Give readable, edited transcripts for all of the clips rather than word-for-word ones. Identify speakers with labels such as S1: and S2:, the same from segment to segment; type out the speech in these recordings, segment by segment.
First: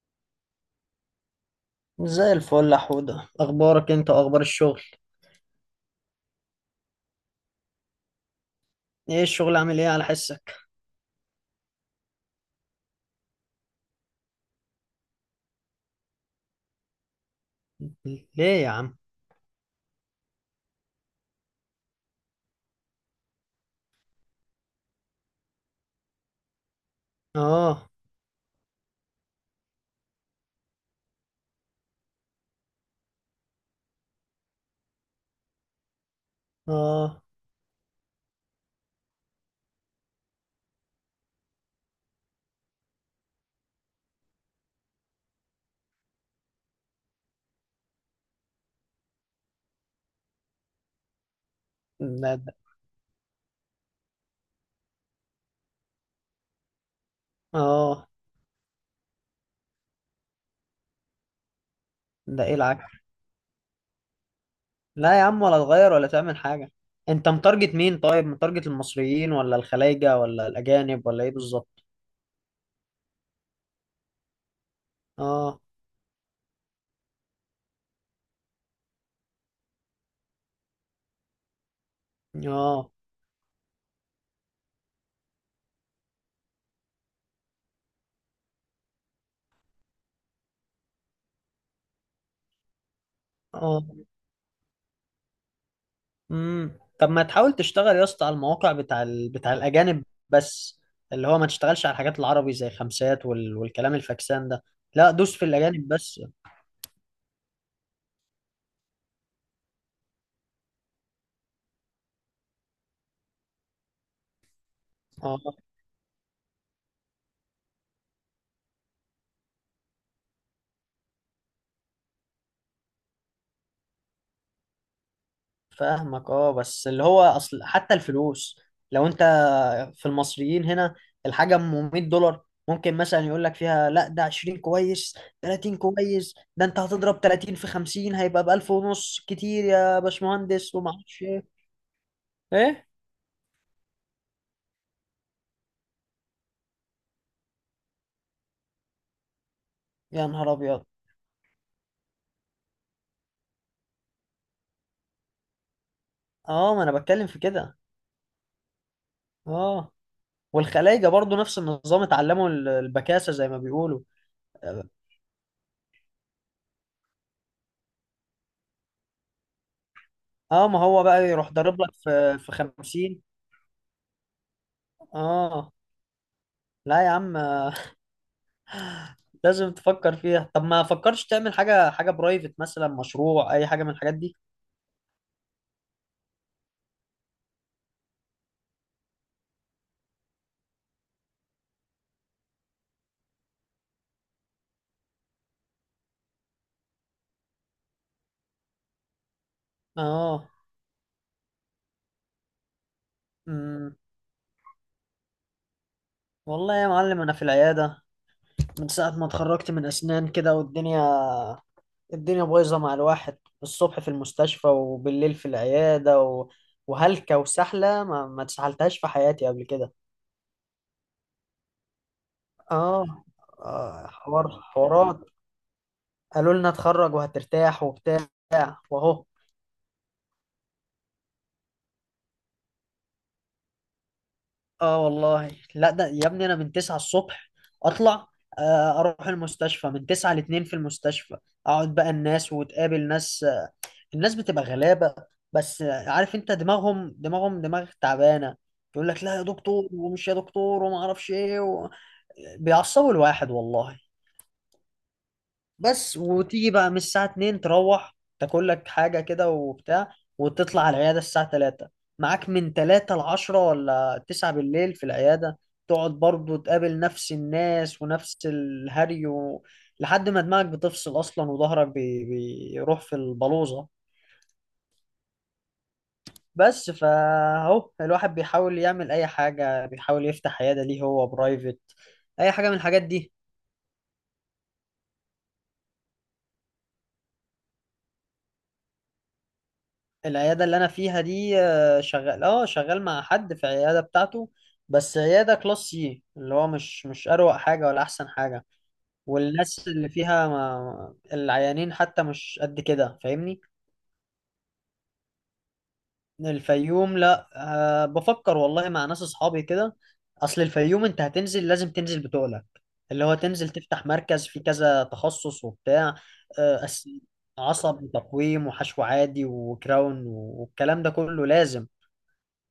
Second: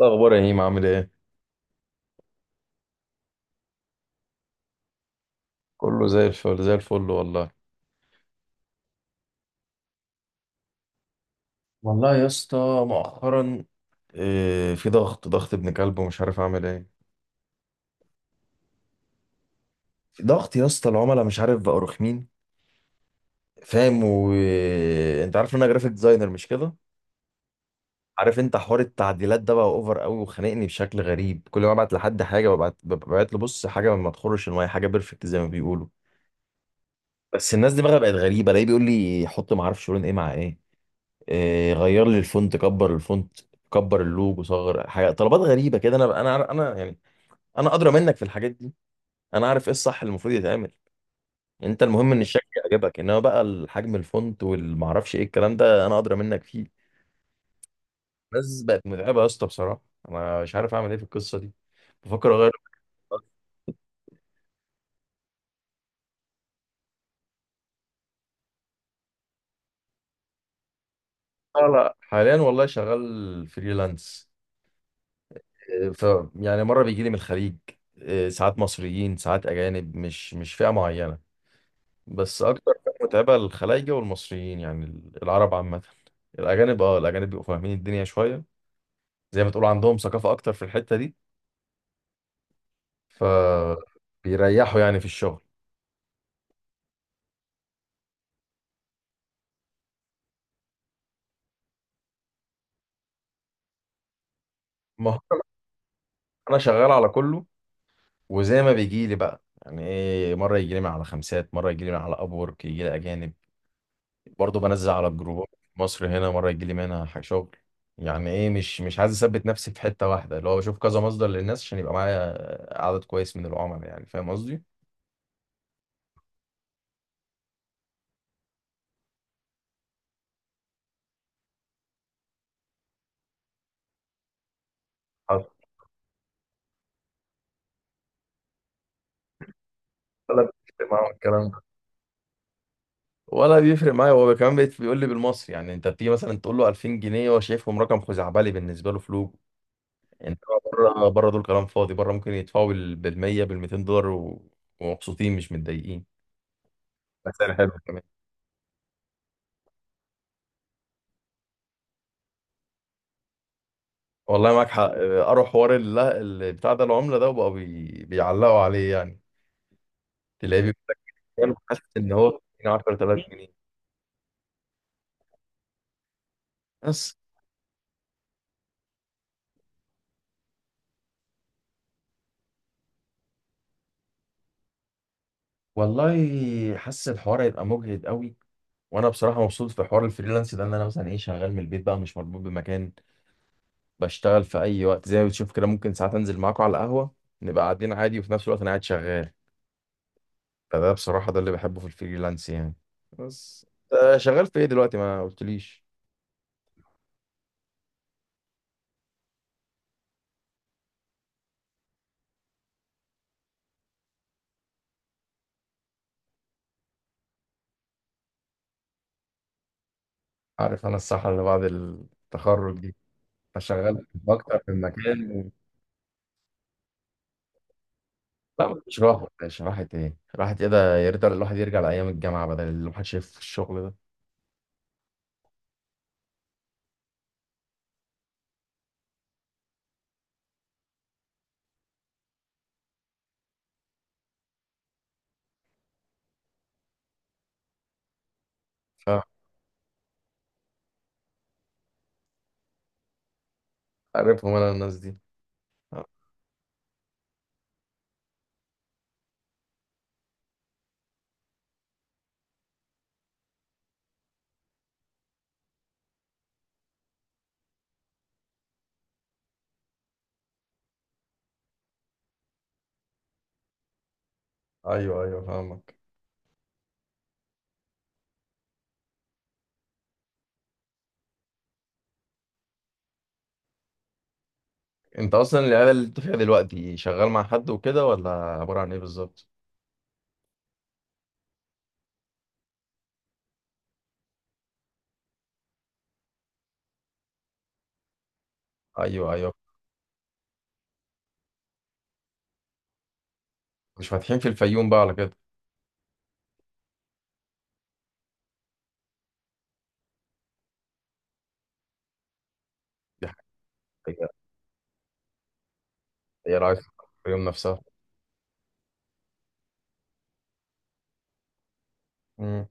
S1: إيه الأخبار يا هيم، عامل إيه؟
S2: زي الفل يا حودة، اخبارك انت واخبار الشغل.
S1: كله زي الفل زي الفل والله.
S2: ايه الشغل عامل ايه على حسك؟
S1: والله يا اسطى، مؤخرا إيه، في ضغط ابن كلب ومش عارف أعمل إيه.
S2: ليه يا عم؟
S1: في ضغط يا اسطى، العملاء مش عارف بقوا رخمين. فاهم؟ وأنت عارف إن أنا جرافيك ديزاينر، مش كده؟
S2: اه.
S1: عارف أنت حوار التعديلات ده بقى أوفر قوي وخانقني بشكل غريب. كل ما أبعت لحد حاجة ببعت له، بص، حاجة ما تخرش المية، حاجة بيرفكت زي ما بيقولوا.
S2: اه.
S1: بس الناس دي بقى بقت غريبة، الاقيه بيقول لي حط، ما أعرفش لون إيه مع إيه. إيه، غير لي الفونت، كبر الفونت، كبر اللوجو، صغر، حاجه طلبات غريبه كده. انا يعني، انا ادرى منك في الحاجات دي. انا عارف ايه الصح اللي المفروض يتعمل. انت المهم ان
S2: ده
S1: الشكل
S2: ده
S1: يعجبك، انما بقى الحجم، الفونت، والمعرفش ايه، الكلام ده انا ادرى منك فيه.
S2: اه.
S1: بس بقت متعبه يا اسطى بصراحه. انا مش عارف اعمل ايه في القصه دي. بفكر
S2: ده
S1: اغير.
S2: ايه العك؟ لا يا عم، ولا تغير ولا تعمل حاجة. انت متارجت مين؟ طيب متارجت المصريين ولا الخلايجة ولا الاجانب ولا ايه
S1: لا
S2: بالظبط؟
S1: لا، حاليا والله شغال فريلانس.
S2: اه.
S1: إيه، يعني مره بيجي لي من الخليج. إيه، ساعات مصريين، ساعات اجانب، مش فئه معينه. بس اكتر
S2: اه.
S1: فئة متعبة الخلايجة والمصريين، يعني العرب عامة. الاجانب، اه، الاجانب بيبقوا فاهمين الدنيا شوية، زي ما تقول عندهم ثقافة اكتر في الحتة دي،
S2: اه.
S1: فبيريحوا يعني في الشغل.
S2: طب ما تحاول تشتغل يا اسطى على المواقع بتاع الاجانب بس. اللي هو ما تشتغلش على الحاجات العربي زي خمسات والكلام الفاكسان ده.
S1: ما
S2: لا، دوس
S1: هو
S2: في الاجانب بس.
S1: انا شغال على كله، وزي ما بيجي لي بقى، يعني ايه، مرة يجي لي من على خمسات، مرة يجي لي من على ابورك، يجي لي اجانب. برضه بنزل على
S2: اه،
S1: الجروبات في مصر هنا، مرة يجي لي منها شغل. يعني ايه، مش عايز اثبت نفسي في حتة واحدة، اللي هو بشوف كذا مصدر للناس عشان يبقى معايا عدد كويس من العملاء، يعني فاهم قصدي؟
S2: فاهمك. اه، بس اللي هو اصل حتى الفلوس لو انت في المصريين هنا، الحاجه ام 100 دولار ممكن مثلا يقول لك فيها لا ده 20 كويس، 30 كويس. ده انت هتضرب 30 في 50 هيبقى ب 1000 ونص. كتير يا
S1: ولا
S2: باشمهندس وما
S1: بيفرق معاهم
S2: اعرفش
S1: الكلام
S2: ايه.
S1: ده،
S2: ايه؟
S1: ولا بيفرق معايا، هو كمان بيقول لي بالمصري، يعني انت بتيجي مثلا تقول له 2000 جنيه، هو شايفهم رقم خزعبلي، بالنسبه له فلوس.
S2: يا
S1: انت
S2: نهار ابيض.
S1: بره، بره دول كلام فاضي، بره ممكن يدفعوا بال 100، بال 200 دولار ومبسوطين، مش متضايقين،
S2: اه، ما انا بتكلم
S1: بس
S2: في
S1: سعر حلو
S2: كده.
S1: كمان.
S2: اه، والخلايجه برضو نفس النظام. اتعلموا البكاسه زي ما بيقولوا.
S1: والله معاك حق،
S2: اه.
S1: اه، قروا حوار بتاع ده، العمله ده، وبقوا بيعلقوا عليه يعني. تلاقيه بيقول
S2: ما
S1: لك،
S2: هو بقى يروح
S1: يعني حاسس
S2: ضارب لك
S1: ان
S2: في
S1: هو
S2: في
S1: 10000
S2: 50.
S1: جنيه
S2: اه. لا يا
S1: بس.
S2: عم، لازم تفكر فيها. طب ما فكرش تعمل حاجة، حاجة برايفت مثلا، مشروع، أي حاجة من الحاجات دي.
S1: والله حاسس الحوار هيبقى مجهد قوي، وانا بصراحه مبسوط في حوار الفريلانس ده، ان انا مثلا ايه، شغال من البيت بقى، مش مربوط بمكان. بشتغل في اي وقت زي ما بتشوف كده، ممكن ساعات انزل معاكم على القهوه، نبقى قاعدين عادي، وفي نفس الوقت انا قاعد شغال.
S2: اه.
S1: فده بصراحه، ده اللي بحبه في الفريلانس يعني. بس
S2: امم
S1: آه، شغال في ايه دلوقتي ما قلتليش.
S2: والله يا معلم أنا في العيادة. من ساعة ما اتخرجت من أسنان كده، والدنيا، الدنيا بايظة مع الواحد. الصبح في المستشفى وبالليل في العيادة. وهلكة وسحلة ما اتسحلتهاش في حياتي قبل كده.
S1: عارف انا الصحة اللي بعد التخرج دي،
S2: اه.
S1: فشغال في
S2: حوار
S1: اكتر من
S2: حوارات.
S1: مكان و...
S2: قالوا لنا اتخرج وهترتاح وبتاع.
S1: لا مفيش راحه
S2: وأهو،
S1: يا باشا، راحه ايه، راحه ايه؟ ده يا ريت الواحد يرجع لايام الجامعه، بدل اللي الواحد شايف في الشغل ده.
S2: اه والله. لا ده يا ابني انا من 9 الصبح اطلع. اروح المستشفى من 9 ل 2. في المستشفى اقعد بقى الناس، وتقابل ناس. الناس بتبقى غلابة. بس عارف انت، دماغهم دماغ تعبانة. يقول لك
S1: آه،
S2: لا يا دكتور، ومش يا دكتور، وما اعرفش ايه. بيعصبوا الواحد والله.
S1: عارفهم انا الناس دي. آه،
S2: بس وتيجي بقى من الساعة 2 تروح تاكل لك حاجة كده وبتاع، وتطلع على العيادة الساعة 3. معاك من 3 ل 10 ولا 9 بالليل في العيادة. تقعد برضو تقابل نفس الناس ونفس الهري. لحد ما دماغك بتفصل أصلا، وظهرك بيروح في البلوزة.
S1: ايوه ايوه، فاهمك.
S2: بس فاهو الواحد بيحاول يعمل أي حاجة، بيحاول يفتح عيادة ليه هو برايفت، أي حاجة من الحاجات دي.
S1: انت اصلا العياده اللي انت فيها دلوقتي شغال مع حد وكده، ولا عباره عن ايه بالظبط؟
S2: العيادة اللي أنا فيها دي شغال، اه شغال مع حد في العيادة بتاعته. بس عيادة كلاس سي، اللي هو مش أروق حاجة ولا أحسن حاجة.
S1: ايوه ايوه.
S2: والناس اللي فيها، ما العيانين حتى مش قد كده، فاهمني.
S1: مش فاتحين في الفيوم بقى على كده؟
S2: الفيوم؟ لا، أه بفكر والله مع ناس أصحابي كده. أصل الفيوم أنت هتنزل، لازم تنزل بتقلك اللي
S1: دي
S2: هو تنزل تفتح
S1: حاجه،
S2: مركز فيه كذا تخصص وبتاع.
S1: هي عايز
S2: آه، أس-
S1: الفيوم نفسها.
S2: عصب وتقويم وحشو عادي وكراون، والكلام ده كله لازم.
S1: امم.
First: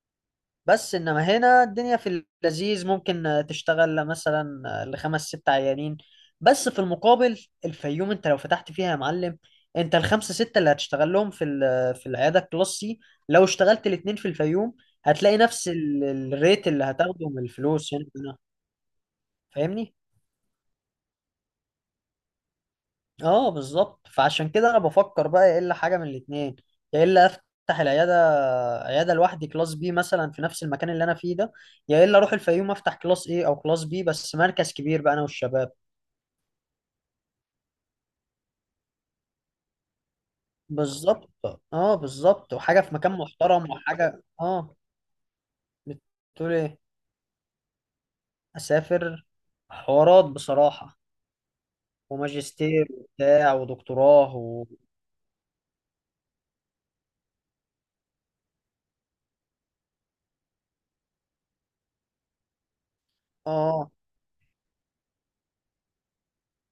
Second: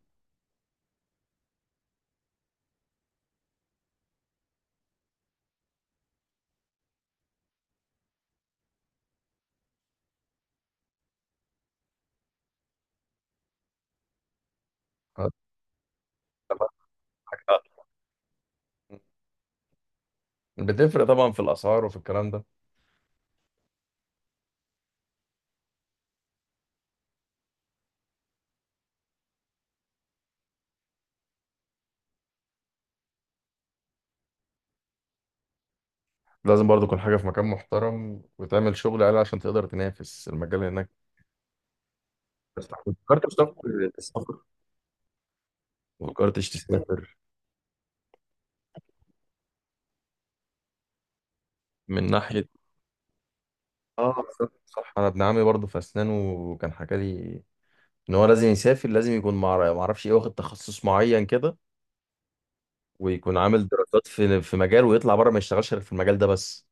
S2: بس انما هنا الدنيا في اللذيذ ممكن تشتغل مثلا لخمس ست عيانين بس. في المقابل الفيوم انت لو فتحت فيها يا معلم، انت الخمسه سته اللي هتشتغل لهم في في العياده الكلاس سي، لو اشتغلت الاتنين في الفيوم هتلاقي نفس الريت اللي هتاخده من الفلوس يعني. فاهمني؟
S1: بتفرق طبعا في الاسعار وفي الكلام ده.
S2: اه بالظبط. فعشان كده انا بفكر بقى، يا الا حاجه من الاتنين: يا الا افتح العياده، عياده لوحدي كلاس بي مثلا في نفس المكان اللي انا فيه ده، يا الا اروح الفيوم افتح كلاس ايه او كلاس بي، بس مركز كبير بقى انا والشباب.
S1: لازم برضو تكون حاجه في مكان محترم وتعمل شغل عالي عشان تقدر تنافس المجال هناك.
S2: بالظبط، اه بالظبط،
S1: بس
S2: وحاجه في مكان
S1: فكرت
S2: محترم
S1: تسافر،
S2: وحاجه
S1: تسافر؟
S2: اه.
S1: فكرتش
S2: بتقول ايه؟
S1: تسافر؟
S2: اسافر؟ حوارات بصراحه،
S1: من ناحيه.
S2: وماجستير وبتاع
S1: اه
S2: ودكتوراه
S1: صح.
S2: و...
S1: صح. انا ابن عمي برضو في اسنان، وكان حكى لي ان هو لازم يسافر، لازم يكون مع، ما اعرفش ايه، واخد تخصص معين كده، ويكون عامل
S2: اه.
S1: دراسات في مجال، ويطلع بره ما يشتغلش غير في المجال ده بس.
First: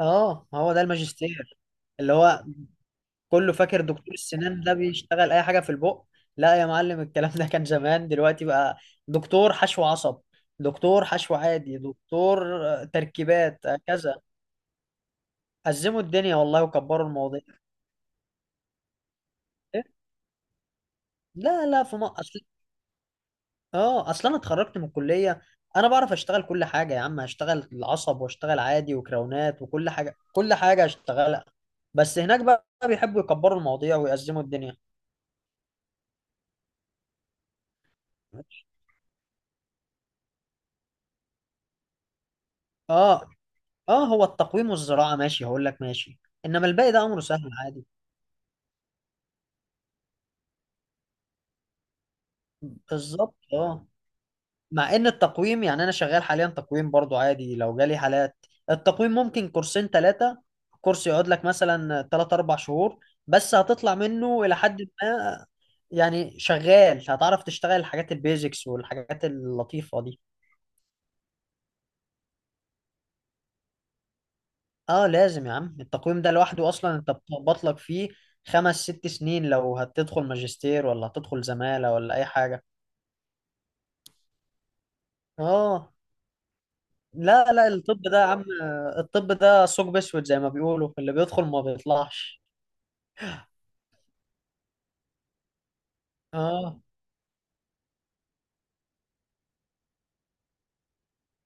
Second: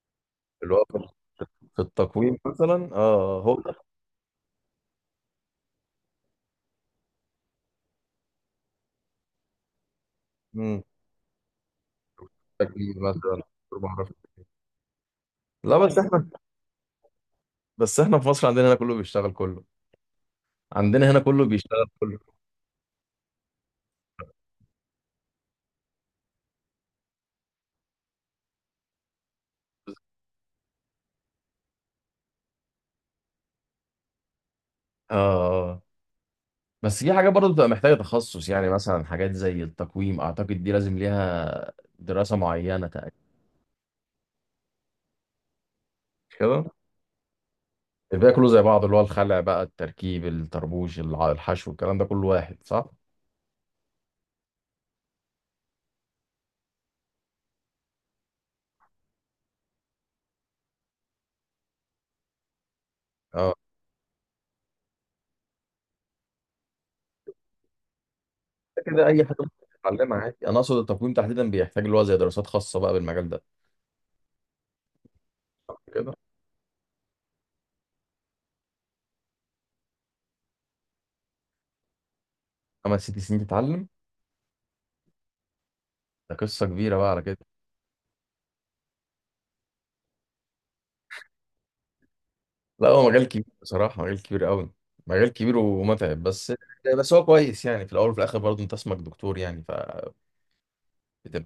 S2: اه ما هو
S1: اللي
S2: ده
S1: هو في
S2: الماجستير. اللي
S1: التقويم
S2: هو
S1: مثلا، اه، آه،
S2: كله
S1: هو ده.
S2: فاكر دكتور السنان ده بيشتغل اي حاجه في البق. لا يا معلم، الكلام ده كان زمان. دلوقتي بقى دكتور حشو عصب،
S1: مم.
S2: دكتور حشو عادي، دكتور
S1: تكوين مثلا
S2: تركيبات،
S1: دكتور معرفة.
S2: كذا.
S1: لا
S2: أزموا الدنيا والله، وكبروا المواضيع.
S1: بس احنا في مصر عندنا هنا كله بيشتغل كله.
S2: إيه؟
S1: عندنا هنا كله
S2: لا لا،
S1: بيشتغل
S2: ما
S1: كله.
S2: اصل، اه اصل انا اتخرجت من الكليه، انا بعرف اشتغل كل حاجه يا عم. هشتغل العصب، واشتغل عادي، وكراونات، وكل حاجه، كل حاجه هشتغلها. بس هناك بقى بيحبوا يكبروا المواضيع ويأزموا الدنيا.
S1: اه آه. آه. بس في حاجات برضه بتبقى محتاجة تخصص، يعني مثلا حاجات زي التقويم، اعتقد دي لازم ليها دراسة معينة
S2: اه.
S1: تقريبا.
S2: اه، هو التقويم والزراعة ماشي، هقول لك ماشي.
S1: كده
S2: انما الباقي ده امره سهل عادي.
S1: الباقي كله زي بعض، اللي هو الخلع بقى، التركيب، الطربوش، الحشو، الكلام ده كله واحد، صح؟
S2: بالظبط، اه. مع ان التقويم يعني انا شغال حاليا تقويم برضو عادي، لو جالي حالات. التقويم ممكن كورسين ثلاثة. كورس يقعد لك مثلا ثلاث اربع شهور،
S1: اه.
S2: بس هتطلع منه الى حد ما. يعني شغال هتعرف تشتغل الحاجات البيزكس
S1: كده اي
S2: والحاجات
S1: حاجه ممكن
S2: اللطيفة
S1: تتعلمها
S2: دي.
S1: عادي، انا اقصد التقويم تحديدا بيحتاج اللي هو زي دراسات خاصه بقى بالمجال ده.
S2: اه لازم يا عم،
S1: كده
S2: التقويم ده لوحده اصلا انت بتخبط لك فيه خمس ست سنين، لو هتدخل ماجستير ولا هتدخل زمالة ولا اي حاجة.
S1: 5 6 سنين تتعلم.
S2: اه.
S1: ده قصه كبيره بقى على كده.
S2: لا لا، الطب ده يا عم، الطب ده ثقب اسود زي ما بيقولوا، اللي بيدخل ما بيطلعش.
S1: لا هو مجال كبير بصراحه، مجال كبير قوي، مجال كبير ومتعب بس.
S2: اه.
S1: بس هو كويس يعني، في الاول وفي الاخر برضه انت اسمك دكتور، يعني فبتبقى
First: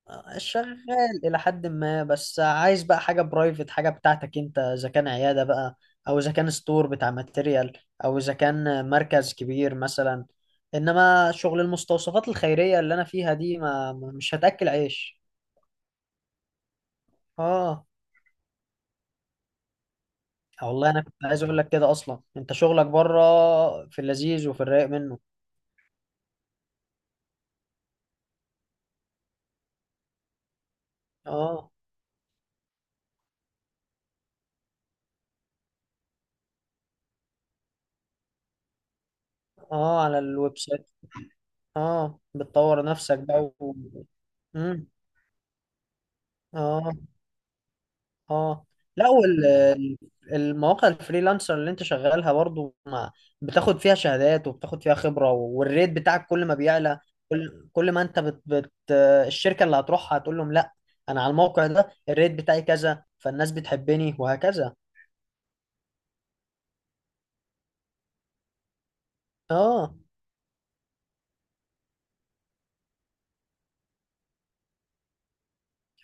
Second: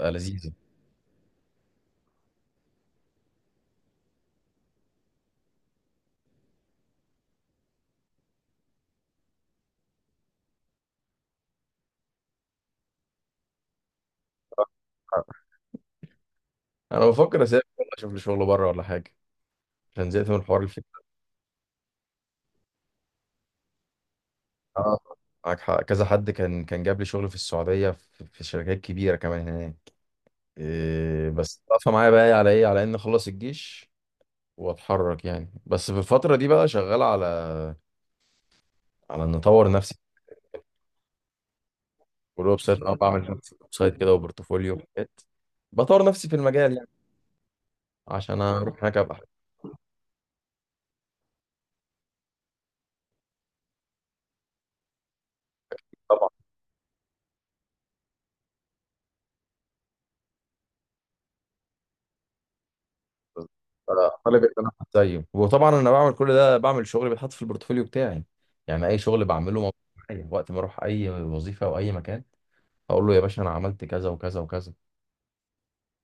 S1: لذيذه.
S2: شغال الى حد ما، بس عايز بقى حاجه برايفت، حاجه بتاعتك انت، اذا كان عياده بقى، او اذا كان ستور بتاع ماتيريال، او اذا كان مركز كبير مثلا. انما شغل المستوصفات الخيريه اللي انا فيها دي، مش هتاكل عيش.
S1: انا بفكر اسافر
S2: اه
S1: والله، اشوف لي شغل بره ولا حاجه، عشان زهقت من الحوار الفكري.
S2: والله، انا كنت عايز اقول لك كده اصلا، انت شغلك بره في اللذيذ وفي الرايق
S1: اه
S2: منه.
S1: معاك حق. كذا حد كان جاب لي شغل في السعوديه، في شركات كبيره كمان هناك. إيه بس
S2: اه.
S1: واقفه معايا بقى على ايه، على ان اخلص الجيش واتحرك يعني. بس في الفتره دي بقى شغال على، على ان اطور نفسي.
S2: اه، على الويب سايت. اه،
S1: والويب سايت،
S2: بتطور
S1: اه،
S2: نفسك
S1: بعمل ويب
S2: بقى.
S1: سايت كده، وبورتفوليو،
S2: مم.
S1: وحاجات. بطور نفسي في المجال يعني،
S2: اه.
S1: عشان
S2: اه.
S1: اروح هناك
S2: لا،
S1: ابقى
S2: والمواقع الفريلانسر اللي انت شغالها برضو ما بتاخد فيها شهادات، وبتاخد فيها خبرة، والريت بتاعك
S1: طبعا
S2: كل ما بيعلى. كل ما انت الشركة اللي هتروحها هتقول لهم لا، انا على الموقع ده الريت بتاعي كذا، فالناس بتحبني
S1: طالب ان انا
S2: وهكذا.
S1: أبقى زيه. وطبعا انا بعمل كل ده، بعمل شغل بيتحط في البورتفوليو بتاعي. يعني اي شغل بعمله موجود
S2: اه.
S1: معايا وقت ما اروح اي وظيفه او اي مكان، اقول له يا باشا انا عملت كذا وكذا وكذا.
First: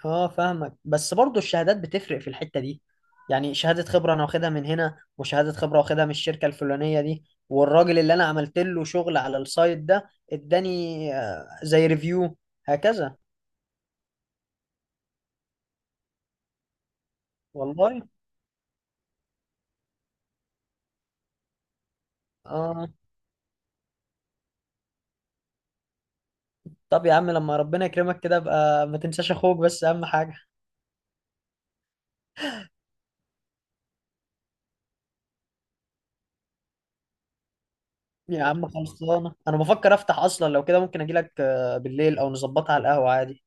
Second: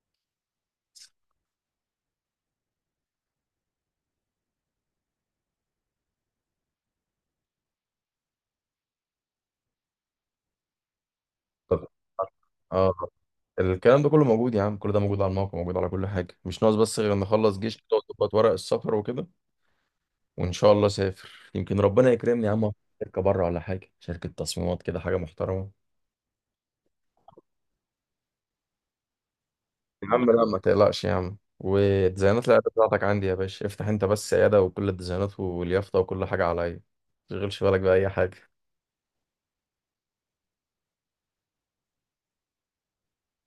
S2: اه فاهمك، بس برضو الشهادات بتفرق في الحتة دي. يعني شهادة خبرة انا واخدها من هنا، وشهادة خبرة واخدها من الشركة الفلانية دي، والراجل اللي انا عملت له شغل على السايت ده اداني
S1: طب
S2: زي ريفيو،
S1: اه،
S2: هكذا.
S1: الكلام ده كله موجود يا عم، كل ده موجود على الموقع، موجود على كل حاجه، مش ناقص بس غير ان اخلص جيش،
S2: والله.
S1: وتقعد تظبط ورق السفر وكده. وان شاء الله سافر، يمكن ربنا يكرمني يا عم في
S2: اه.
S1: شركه بره ولا حاجه، شركه تصميمات كده حاجه محترمه.
S2: طب يا عم لما ربنا يكرمك كده بقى ما تنساش اخوك، بس اهم
S1: يا عم
S2: حاجة.
S1: لا ما تقلقش يا عم، والديزاينات العياده بتاعتك عندي يا باشا، افتح انت بس عياده، وكل الديزاينات واليافطه وكل حاجه عليا، ما تشغلش بالك باي
S2: يا
S1: حاجه.
S2: عم خلصانة، انا بفكر افتح اصلا. لو كده ممكن اجيلك بالليل او نظبطها على القهوة عادي.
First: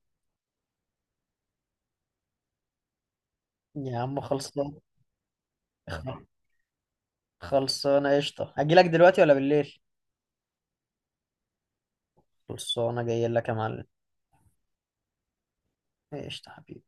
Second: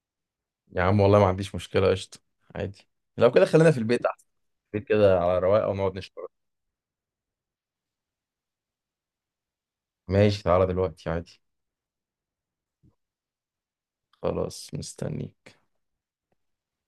S1: يا عم والله ما عنديش مشكله، قشطه، عادي. لو كده خلينا في
S2: يا
S1: البيت
S2: عم
S1: احسن.
S2: خلصانة.
S1: البيت كده على رواقه ونقعد نشتغل.
S2: خلصانة قشطة، اجيلك دلوقتي ولا بالليل؟
S1: ماشي تعالى دلوقتي عادي.
S2: خلصانة، جاي لك يا معلم.
S1: خلاص مستني.
S2: ايش حبيبي.